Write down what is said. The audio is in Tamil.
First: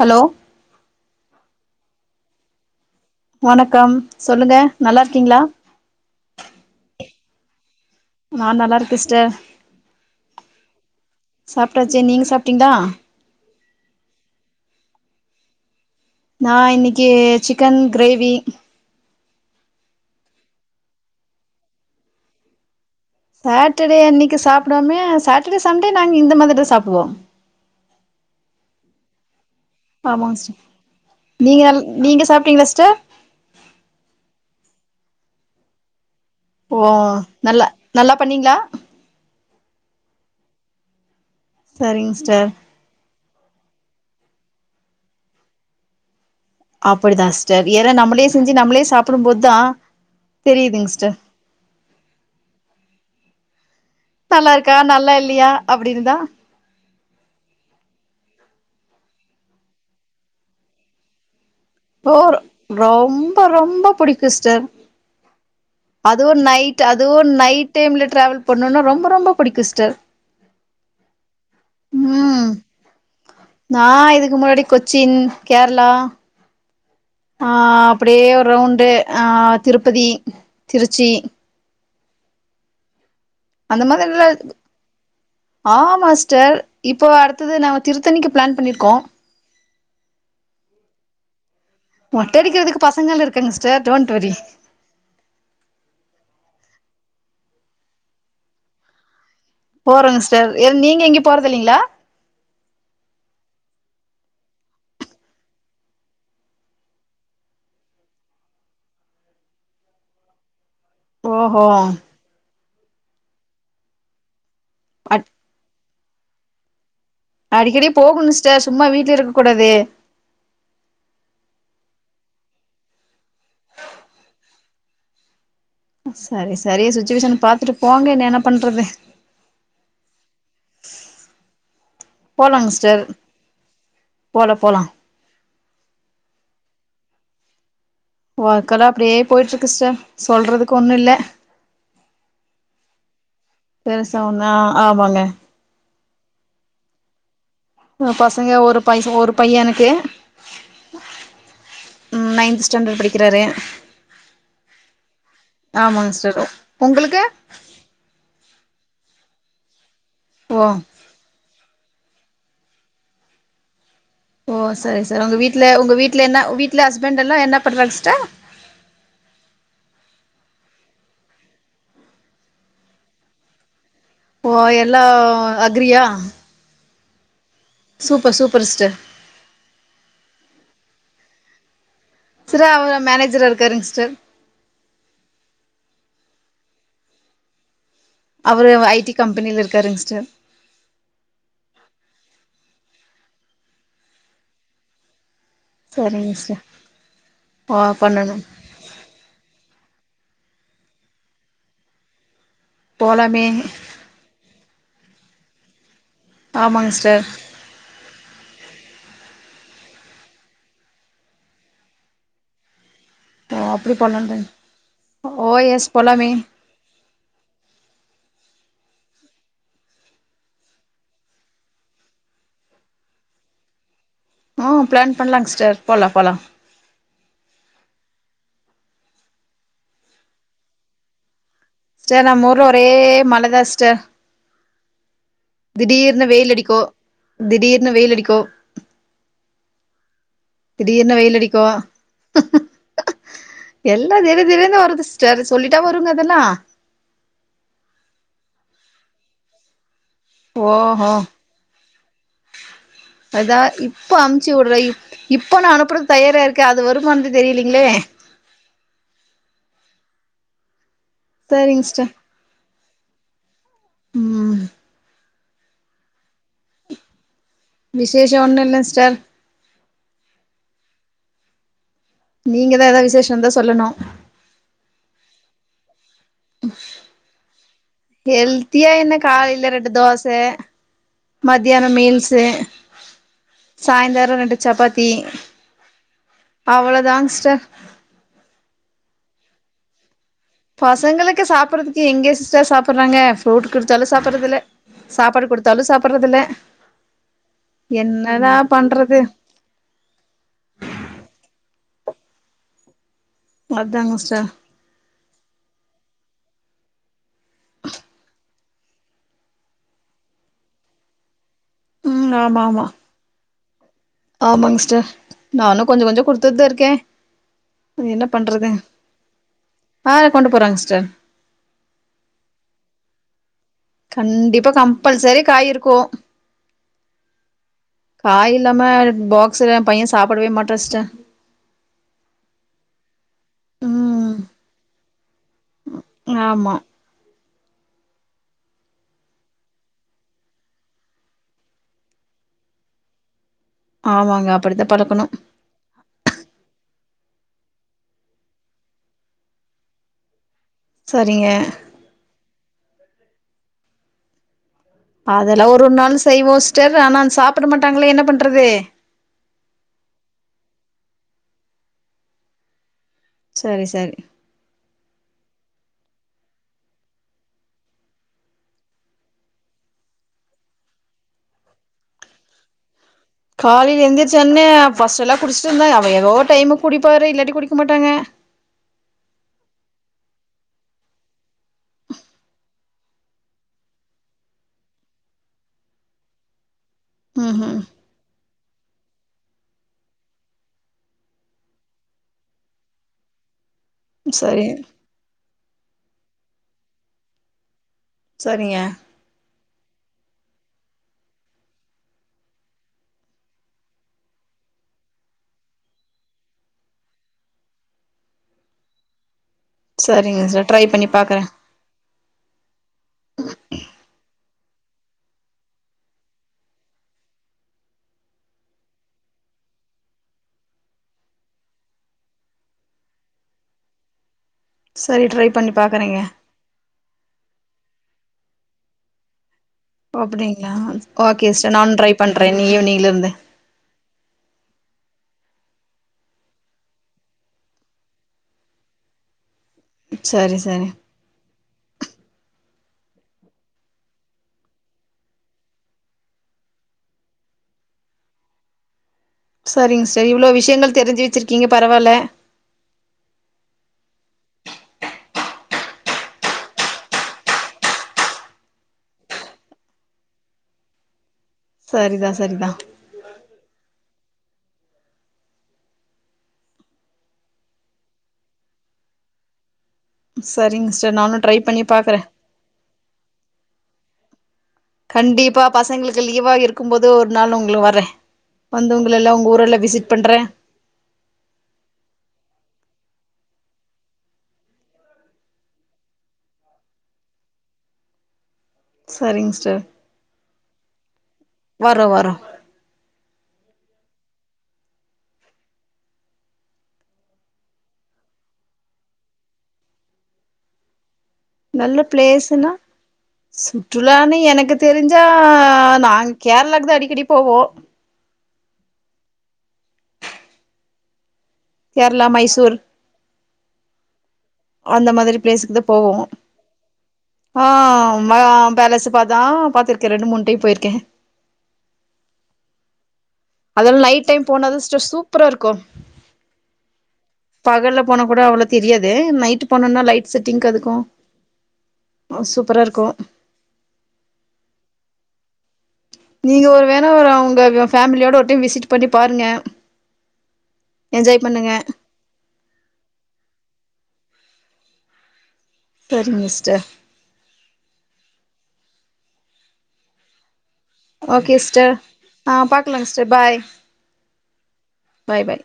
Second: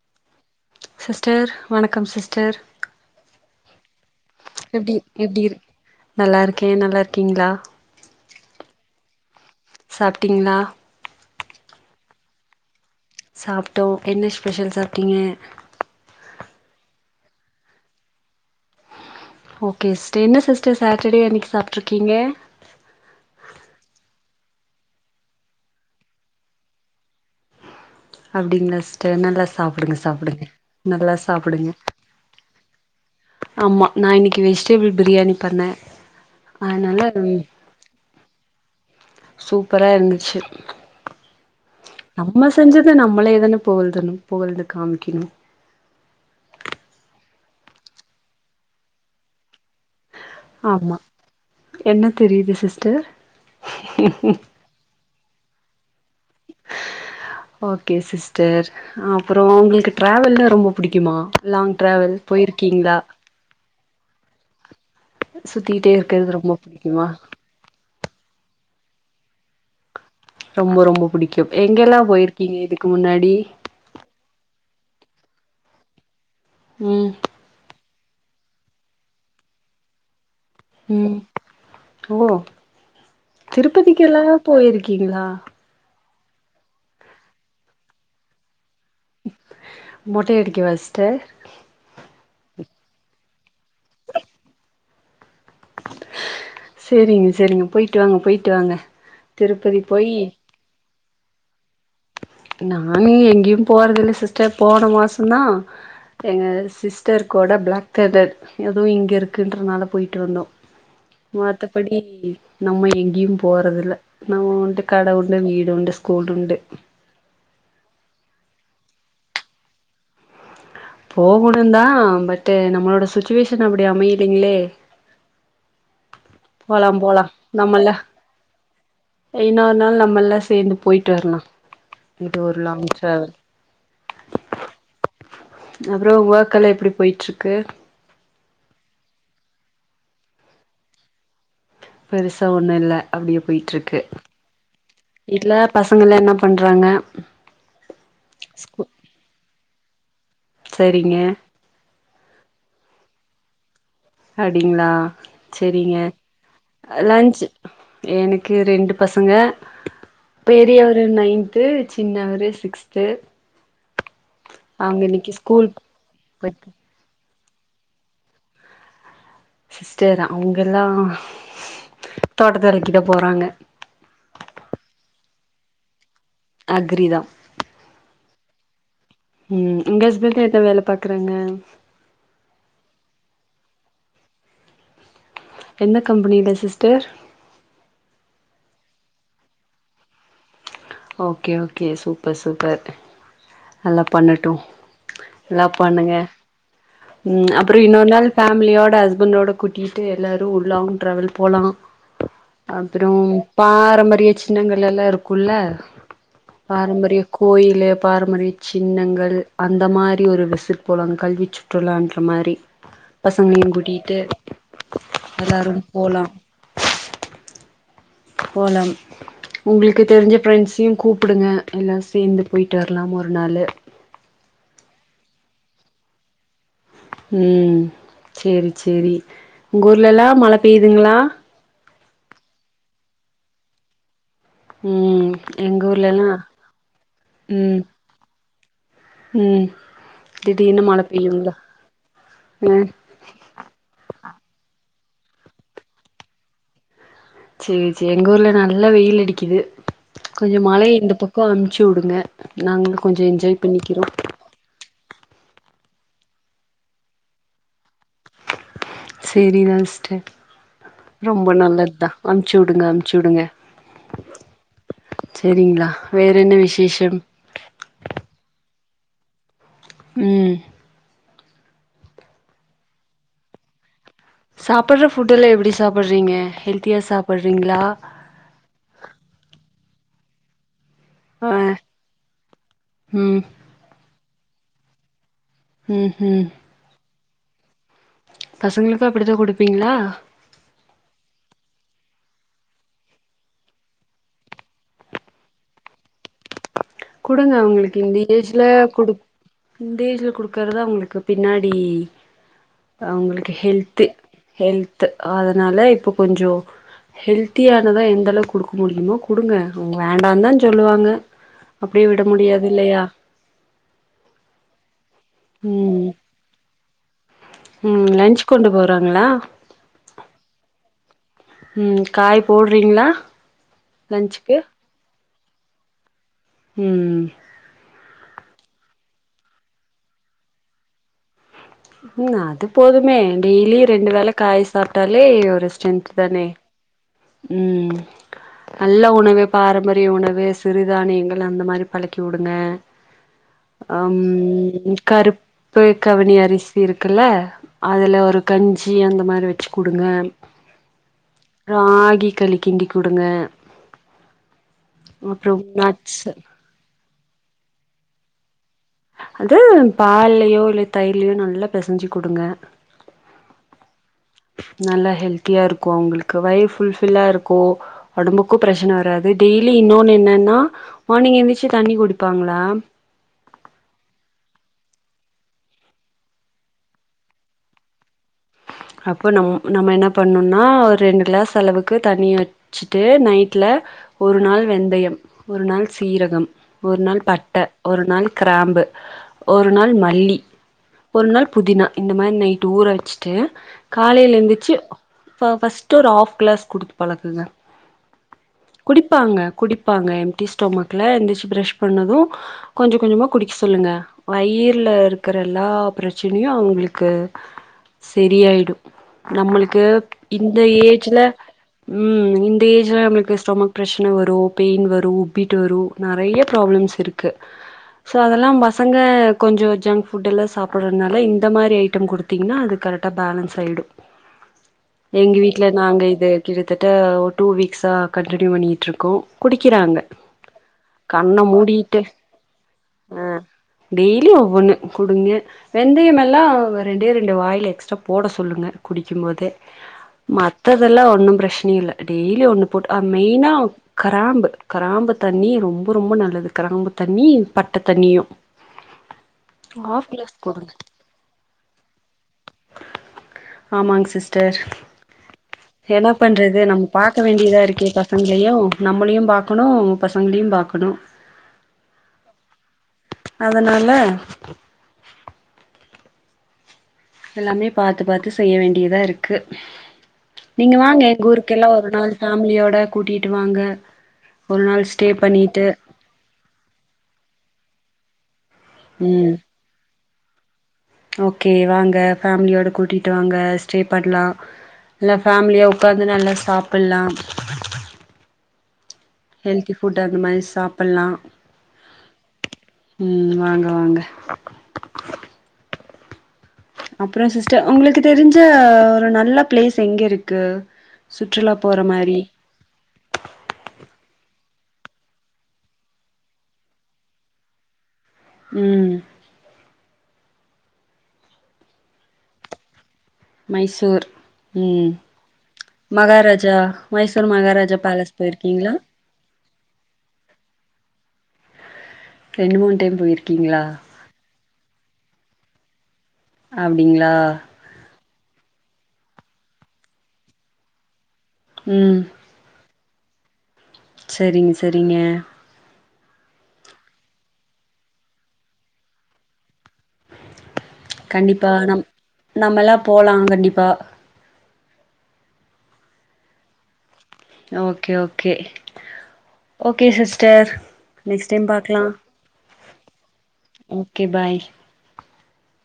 ஹலோ சிஸ்டர் வணக்கம் சிஸ்டர் வணக்கம் சொல்லுங்க எப்டி நல்லா இருக்கீங்களா எப்டி இரு நல்லாருக்கே நல்லாருக்கீங்ளா நா நல்லாருக்க சிஸ்டர் சாப்ட்டீங்களா சாப்ட்டாச்சு நீங்க சாப்டிங்ளா சாப்ட்டோ என்ன ஸ்பெஷல் சாப்ட்டிங்க நா இன்னிக்கி சிக்கன் க்ரேவி ஓகேஸ் என்ன சிஸ்டர் சேட்டடே அன்னிக் சாப்ட்ருக்கீங்க சேட்டர் டே அன்னிக்கு சாப்டாமே சேட்டடே சண்டே நாங் இந்த மாதிரிதா சாப்டுவோ அப்டிங்லா சிஸ்டர் நல்லா சாப்டுங்க ஆமாங்க சாப்டுங்க சிஸ்டர் நல்லா நீங்க சாப்டுங்க நல் நீங்க சாப்ட்டீங்களா சிஸ்டர் ஆமா நா இன்னிக்கு வெஜ்டெபிள் பிரியாணி பண்ண ஓ நல்லா நல்லா பண்ணீங்களா சூப்பரா இருந்துச்சு சரிங்க சிஸ்டர் நம்ம செஞ்சது நம்மளே தன புகழ்துணு புகழ்ந்து காமிகிணு அப்படிதாஸ்டர் ஏற நம்புளே செஞ்சி நம்பளே சாப்புடும் போத் தா தெரியுதுங்க ஆமா சிஸ்டர் என்ன தெரியுது சிஸ்டர் நல்லாருக்கா நல்லால்லியா அப்டின்தா [unintelligible] ஓக்கே சிஸ்டர் அப்றோ உங்குள்க்கு ட்ராவல்லா ரொம்ப புடிக்கிமா லாங் ட்ராவல் போய்ர்கீங்ளா ப்போ ரொம்ப புடிக்குஸ்டர் சுத்திட்டே அதுவு இருக்கறது ரொம்ப நைட் புடிக்குமா அதுவு நை டேம்ல ட்ராவல் பண்ணுன்னா ரொம்ப ரொம்ப புடிக்குஸ்டர் ரொம்ப ரொம்ப புடிக்கு எங்கெலா ம் போய்ர்கீங்க இதுக் முன்னாடி நா இதுகு முன்னாடி கொச்சின் கேர்ளா ம் ஆ அப்புடே ஒ ரவுண்டு ஆ திருப்பதி திருச்சி ம் ஓ திருப்பதிகெல்லகா போய்ர்கீங்ளா ஆமாஸ்டர் இப்போ அடுத்துது நாம திருத்தணிக்கு ப்ளான் பண்ணிர்க்கோ மொட்டையடிக்கவாஸ்டர் மொட்டை அடிக்கிற்த்துக்கு பசங்கள் இருக்காங்க ஸ்டர் டோன்ட் வரி சேரிங்க சேரிங்க போய்ட்டு வாங்க போய்ட்டு வாங்க திருப்பதி போயி போறங்கஸ்டர் எத் நீங்க எங்யு போறது இல்லிங்ளா நாயி எங்க்யு போறதில்ல சிஸ்டர் போன மாசந்தா எங்க சிஸ்டர் கொட ப்ளாக் தன்டட் எதோ இங்க இருக்குன்றனால போய்ட்டு வந்தோ ஓஹோ மத்தப்படி நம்ம எங்க்யு போறதுல நம் உண்டு கட அட் உண்டு வீடு உண்டுஸ் கோல்டுண்டு அடிக்கிடி போகுணுஸ்டர் சும்மா வீட்லேருக்க கூடாதே போகுணுந்தா பட்டு நம்மோட சுச்சுவேஷன் அப்டி அமைலிங்ளே சரி சரி போலாம் போலாம் சுச்சுவேஷன் பாத்துட்டு போங்க னே என்னா பண்றது இன்னொர் நாள் நம்மல்லா சேந்து போய்ட்டு வர்லா இது ஒரு லாங் ட்ராவல் போல போலா அப்றோ வக் கல்லா எப்டி போய்ட்ருக்கு வா கல்லா அப்டே போய்ட்ருக்குஸ்டர் சொல்றதுக்கு ஒண்ணு இல்ல பெருசா ஒண்ணு இல்ல அப்டியே போய்ட்ருக்கு பெருசா ஒன்னா ஆமாங்க இல்லப் பசங்களா என்னா பண்றாங்க பசங்க ஒரு ஸ்கூ பைஸ ஒரு பையன் எனக்கே சரிங்க ம் நைன்த்து ஸ்டாண்டட் படிக்கிறாரே அப்டிங்ளா ச்செரிங்க ஆமாங்க சிஸ்டர் அ உங்களுக்கு லன்ச்சு எனக்கு ரெண்டு பசங்க ஓ பெரியவர் ரு நைன்த்து சின்னவரு சிக்ஸ்த்து ஓ அவங்க சரிங் சார் இன்னைக்கு உங்க வீட்ல ஸ்கூல் உங்க வீட்ல என்ன போய்ட்டு வீட்ல ஹஸ்பண்ட் எல்லா என்னா பண்றாங் ஸ்ட்டர் சிஸ்டர் அவ்ங்கல்லா தோட்டத்து வேலைக்கிதா போறாங்க ஓ எல்லவ் அக்ரியா அக்ரி தா சூப்ப சூப்பர் சிஸ்டர் ம் உங்க ஹஸ்பண்டு என்ன வேல பாக்குறாங்க சிரா அவ்ரா மேனேஜரா இருக்காருங் ஸ்டர் எந்த கம்பெனில சிஸ்டர் அவரு ஐ டி கம்பெனில இருக்காருங்க sister okay okay super super நல்லா பண்ணட்டு லவ் பண்ணுங்க சரிங்க சிஸ்டர் ம் அப்ற ஓ இன்னொரு நாள் பண்ணணு ஃபேமிலியோட ஹஸ் பண்ட்டோட கூட்டிட்டு எல்லாரு ஒரு லாங் ட்ராவல் போலா அப்பற போலாமே பாரம்பரிய சின்னங்கள் எல்லா இருக்குல ஆமாங்க பாரம்பரிய சிஸ்டர் கோயிலு பாரம்பரிய சின்னங்கள் அந்த மாரி ஒரு விசிட் போடனு கல்வி சுற்றுலான்ற மாரி ஓ பசங்களயும் அப்டி கூட்டிட்டு போலான்டு ஓ எல்லாரு எஸ் போலா போலாமே போலம் உங்ளுக்கு தெரிஞ்ச ஃபிரெண்ட்ஸையு கூப்டுங்க எல்லாரு சேந்து போய்ட்டு வரலா ஒரு நாளு ஆ பிளான் பண்லாங்க சிஸ்டர் போலா போலா ம் செரி செரி உங்க ஊர்லல்லா மழ பெய்துங்களா சிஸ்டர் நம்ம ஊர்ல ஒரே மழ தா சிஸ்டர் ம் எங்க திடீர்னு ஊர்லல்லா வெயில் அடிக்கு ம் திடீர்னு வெயில் அடிக்கு ம் திடீர்னு மழ வெயில் பெய்யுங்க அடிக்கு ம் எல்லாம் திடீர் திடீர்னு வருது சிஸ்டர் சொல்லிட்டா வருங்க அதெல்லா செர் செர் எங்க ஊர்ல நல்லா வெயில் அடிக்கிது கொஞ்சோ மழய ஓஹோ இந்த பக்கம் அமுச்சு விடுங்க நாங்களு கொஞ்சோ என்ஜாய் பண்ணிக்கிறோ அமுச்சிவுடுற இப்ப நா அனுப்புறது தயாரா இருக்க அது வருமானு தெரியலிங்களே செரிதா சிஸ்டர் ரொம்ப சரிங்க நல்லது தா சிஸ்டர் அமுச்சு வுடுங்க அமுச்சு வுடுங்க ம் செரிங்களா வேற என்ன விசேஷம் விசேஷம் ஒன்னு இல்ல சிஸ்டர் ம் நீங்கதா எதாவது விசேஷ இருந்தா சொல்லணு சாப்பட்ற ஃபுட்டெல்லா எப்டி சாப்டுறீங்க ஹெல்த்தியா சாப்டுறீங்ளா ஹெல்த்தியா என்ன காலைல ரெண்டு தோச ஆ மத்தியான மீல்ஸூ ம் சாயந்தர ரெண்டு சப்பாத்தி ம் ஹூ ம் அவ்ளோ தா சிஸ்டர் பசங்களுக்கு அப்டிதா குடுப்பீங்ளா பசங்களுக்கு சாப்டுறதுக்கு எங்க சிஸ்டர் சாப்டுறாங்க ஃப்ரூட் குடுத்தாலு சாப்டுறதில்ல சாப்பாடு குடுத்தாலு சாப்பறது இல்ல குடுங்க அவங்களுக்கு இந்த ஏஜ்ல குடு பண்றது இந்த ஏஜ்ல குடுக்குறதுதா அவங்ளுக்கு பின்னாடி அவங்ளுக் ஹெல்த்தி அதாங்க சிஸ்டர் ஹெல்த் அதனால இப்போ கொஞ்சோ ஹெல்த்தியானத எந்த அளவுக் குடுக்க முடியுமோ குடுங்க அவுங்க வேண்டாந்தான் சொல்லுவாங்க அப்பிடியே விட ம் முடியாது இல்லயா ஆமாங்க சிஸ்டர் நானும் கொஞ்சோ ம் கொஞ்சோ குடுத்துட்டு தா இருக்க ம் என்ன லன்ச் கொண்டு பண்றது போறாங்களா ஆ கொண்டு போறாங்க சிஸ்டர் ம் காய் போடுறீங்ளா கண்டிப்பா கம்பல்சரி காய் இருக்கு ம் காய் இல்லாம பாக்ஸ்சு என் பையன் சாப்பிடவே மாட்டா சிஸ்டர் ம் அது போதுமே டெய்லி ரெண்டு வேள ம் காய் சாப்பிட்டாலே ஒரு ஸ ஸ்ட்ரென்த்ட ஆமா ம் நல்ல உணவு பாரம்பரிய உணவு சிறுதானியங்கள் அந்த மாதிரி பழக்கி விடுங்க ஆமாங்க அப்படித்தா ம் பழக்கணு கருப் பு கவுனி அரிசி இருக்குல்ல அதுல ஒரு கஞ்சி அந்த மாரி வச்சு குடுங்க சரிங்க ராகி கழிக் கிண்டி குடுங்க அப்றோ அதெல்லா ஒரொரு நாள் நட்ஸ் செய்வோம் சிஸ்டர் ஆனா சாப்பிட மாட்டாங்களே என்ன பண்றது அது பால்லயோ இல்ல தயிர்லயோ நல்லா பெசஞ்சு குடுங்க சரி சரி நல்லா ஹெல்த்தியா இருக்கோ அவங்களுக்கு வயிறு ஃபுல்ஃபில்லா இருக்கோ ஒடம்புக்கும் பிரச்சனை வராது டெய்லி இன்னொன்னு என்னன்னா மார்னிங் எந்திரிச்சு தண்ணி குடிப்பாங்களா காலையில எந்திரிச்சோன்னே ஃபர்ஸ்ட்டெல்லா குடிச்சிட்டு இருந்தாங்க அவன் எதோ டைமுக் குடிப்பாரு இல்லாட்டி குடிக்க மாட்டாங்க அப்போ நம்ம நம்ம என்ன பண்ணனுன்னா ஒரு ரெண்டு கிளாஸ் அளவுக்கு தண்ணிய வச் வச்சுட்டு நைட்ல ஒரு நாள் வெந்தயம் ஒரு நாள் சீரகம் ஒரு நாள் ம் பட்ட ம் ஒரு நாள் கிராம்பு ஒரு நாள் மல்லி ஒரு நாள் புதினா இந்த மாதிரி நைட்டு ஊற வச்சிட்டு காலையில சரி எந்திருச்சு ஃபர்ஸ்ட்டு ஒரு ஹாஃப் கிளாஸ் குடுத்து பழக்குங்க சரிங்க டிப்பாங்க குடிப்பாங்க எம்டி ஸ்டொமக்ல எந்திரிச்சு பிரஷ் பண்ணது கொஞ்ச கொஞ்சமா குடிக்க சொல்லுங்க வயிறுல இருக்குற எல்லா பிரச்சனையு அவங்களுக்கு சரியாயிடு நம்மளுக்கு சரிங்க இந்த சிஸ்டர் ட்ரை பண்ணி ஏஜ்ல பாக்குறே ம் இந்த ஏஜ்ல நம்மளுக்கு ஸ்டொமக் பிரச்சன வரு பெயின் வரு உப்பிட்டு வரும் நெறைய ப்ராப்ளம்ஸ் இருக் க்கு ஸோ அதெல்லாம் பசங்க கொஞ்சோ ஜங்க் ஃபுட்டெல்லா சாப்பிடடுறதுனால இந்த மாரி ஐட்டம் குடுத்தீங்கன்னா அது கரெக்ட் ட்டா பேலன்ஸ் ஆயிடும் சரி எங்க ட்ரை வீட்டுல பண்ணி நாங்க பாக்குறேங்க இது கிட்டத்தட்ட ஒரு டூ வீக்ஸா கன்டினியூ பண்ணிகிட்ருக்கோ குடிக்கிறாங்க ஓ அப்பிடிங்களா கண்ண ஓகே சிஸ்டர் நானு மூடிட்டு ட்ரை பண்றேன் இன்னி ஈவினிங்ல இருந்து டெய்லி ஒவ்வொன்னு குடுங்க வெந்தயம் எல்லாம் ரெண்டே ரெண்டு வாயில எக்ஸ ட்ரா போடச் சொல்லுங்க குடிக்கும்போதே சரி சரி மத்ததெல்லா ஒன்னும் பிரச்சன சனையேல்ல டெய்லி ஒண்ணு போட்டு மெய்னா கிராம்பு கிராம்பு தண்ணி ரொம்ப ரொம்ப நல்லது கிராம்பு தண்ணி பட்ட தண்ணியும் சரிங்க சிஸ்டர் இவ்வளோ விஷயங்கள் தெரிஞ்சு வச்சிருக்கீங்க பரவாயில்ல ஆமாங்க சிஸ்டர் என்ன பண்றது நம்ம பாக்க வேண்டியதா இருக்கே பசங்களையு நம்மளையு பாக்கணு பசங்களையு பாக்கணு சரிதா சரிதா அதனால எல்லாமே பாத்து பாத்து செய்ய வேண்டியதா இருக்கு நீங்க சரிங்க வாங்க சிஸ்டர் எங்க நானு ட்ரை ஊருக்கெல்லா பண்ணி ஒரு நாள் பாக்குறே ஃபேமிலியோட கூட்டிட்டு வாங்க ஒரு நாள் ஸ் கண்டிப்பா பசங்களுக்கு லீவா இருக்கும் போது ஒரு நாள் உங்ளு வரே வந்து ம் உங்கல்லாம் உங்க ஊரல்லா விசிட் பண்றே ஓகே வாங்க ஃபேமிலியோட கூட்டிட்டு வாங்க ஸ்டே பண்லா எல்லா ஃபேமிலியா உக்காந்து நல்லா சாப்பலாம் சரிங்க ஹெல்தி சிஸ்டர் ஃபுட் அந்த மாறி சாப்ட்லா வரோ வரோ உம் வாங்க வாங்க அப்ற சிஸ்டர் உங்களுக்கு தெரிஞ்ச ஒரு நல்ல பிளேஸ் எங்க இருக்கு சுற்றுலாப் ப நல்ல பிளேஸ்னா சுற்றுலான்னு எனக்கு தெரிஞ்சா நாங்க கேரளாக்கு தா அடிக்கடி போவோ உம் கேரளா மைசூர் மைசூர் உம் அந்த மாதிரி பிளேஸுக்கு தா போவோ மகாராஜா மைசூர் மகாராஜா பேலஸ் போயிருக்கீஙளா அப்ப தா பாத்துருக்கே ரெண்டு மூணு டைம் போயிருக்கே ரெண்டு மூணு டைம் போயிருக்கீங்ளா அதலா நைட் டைம் போனாதூ [unintelligible] சூப்பரா இருக்கு அப்டிங்ளா பகல்ல போனா கூட அவ்ளோ தெரியாது நைட் போனம்னா லைட் செட்டிங்கு அதுக்கூ உம் அ சூப்பரா இருக்கூ செரிங்க சரிங்க நீங்க ஒரு வேணா ஒரு அவுங்க ஃபேமிலியோட ஒரு டைம் விசிட் பண்ணி பாருங்க என்ஜாய் கண்டிப்பா பண்ணுங்க நம் நம்மல்லா போலா கண்டிப்பா சரிங்க sister okay okay okay sister next time okay பாக்கலா சிஸ்டர் ஆ பாக்கலாங் sister bye okay bye bye பாய்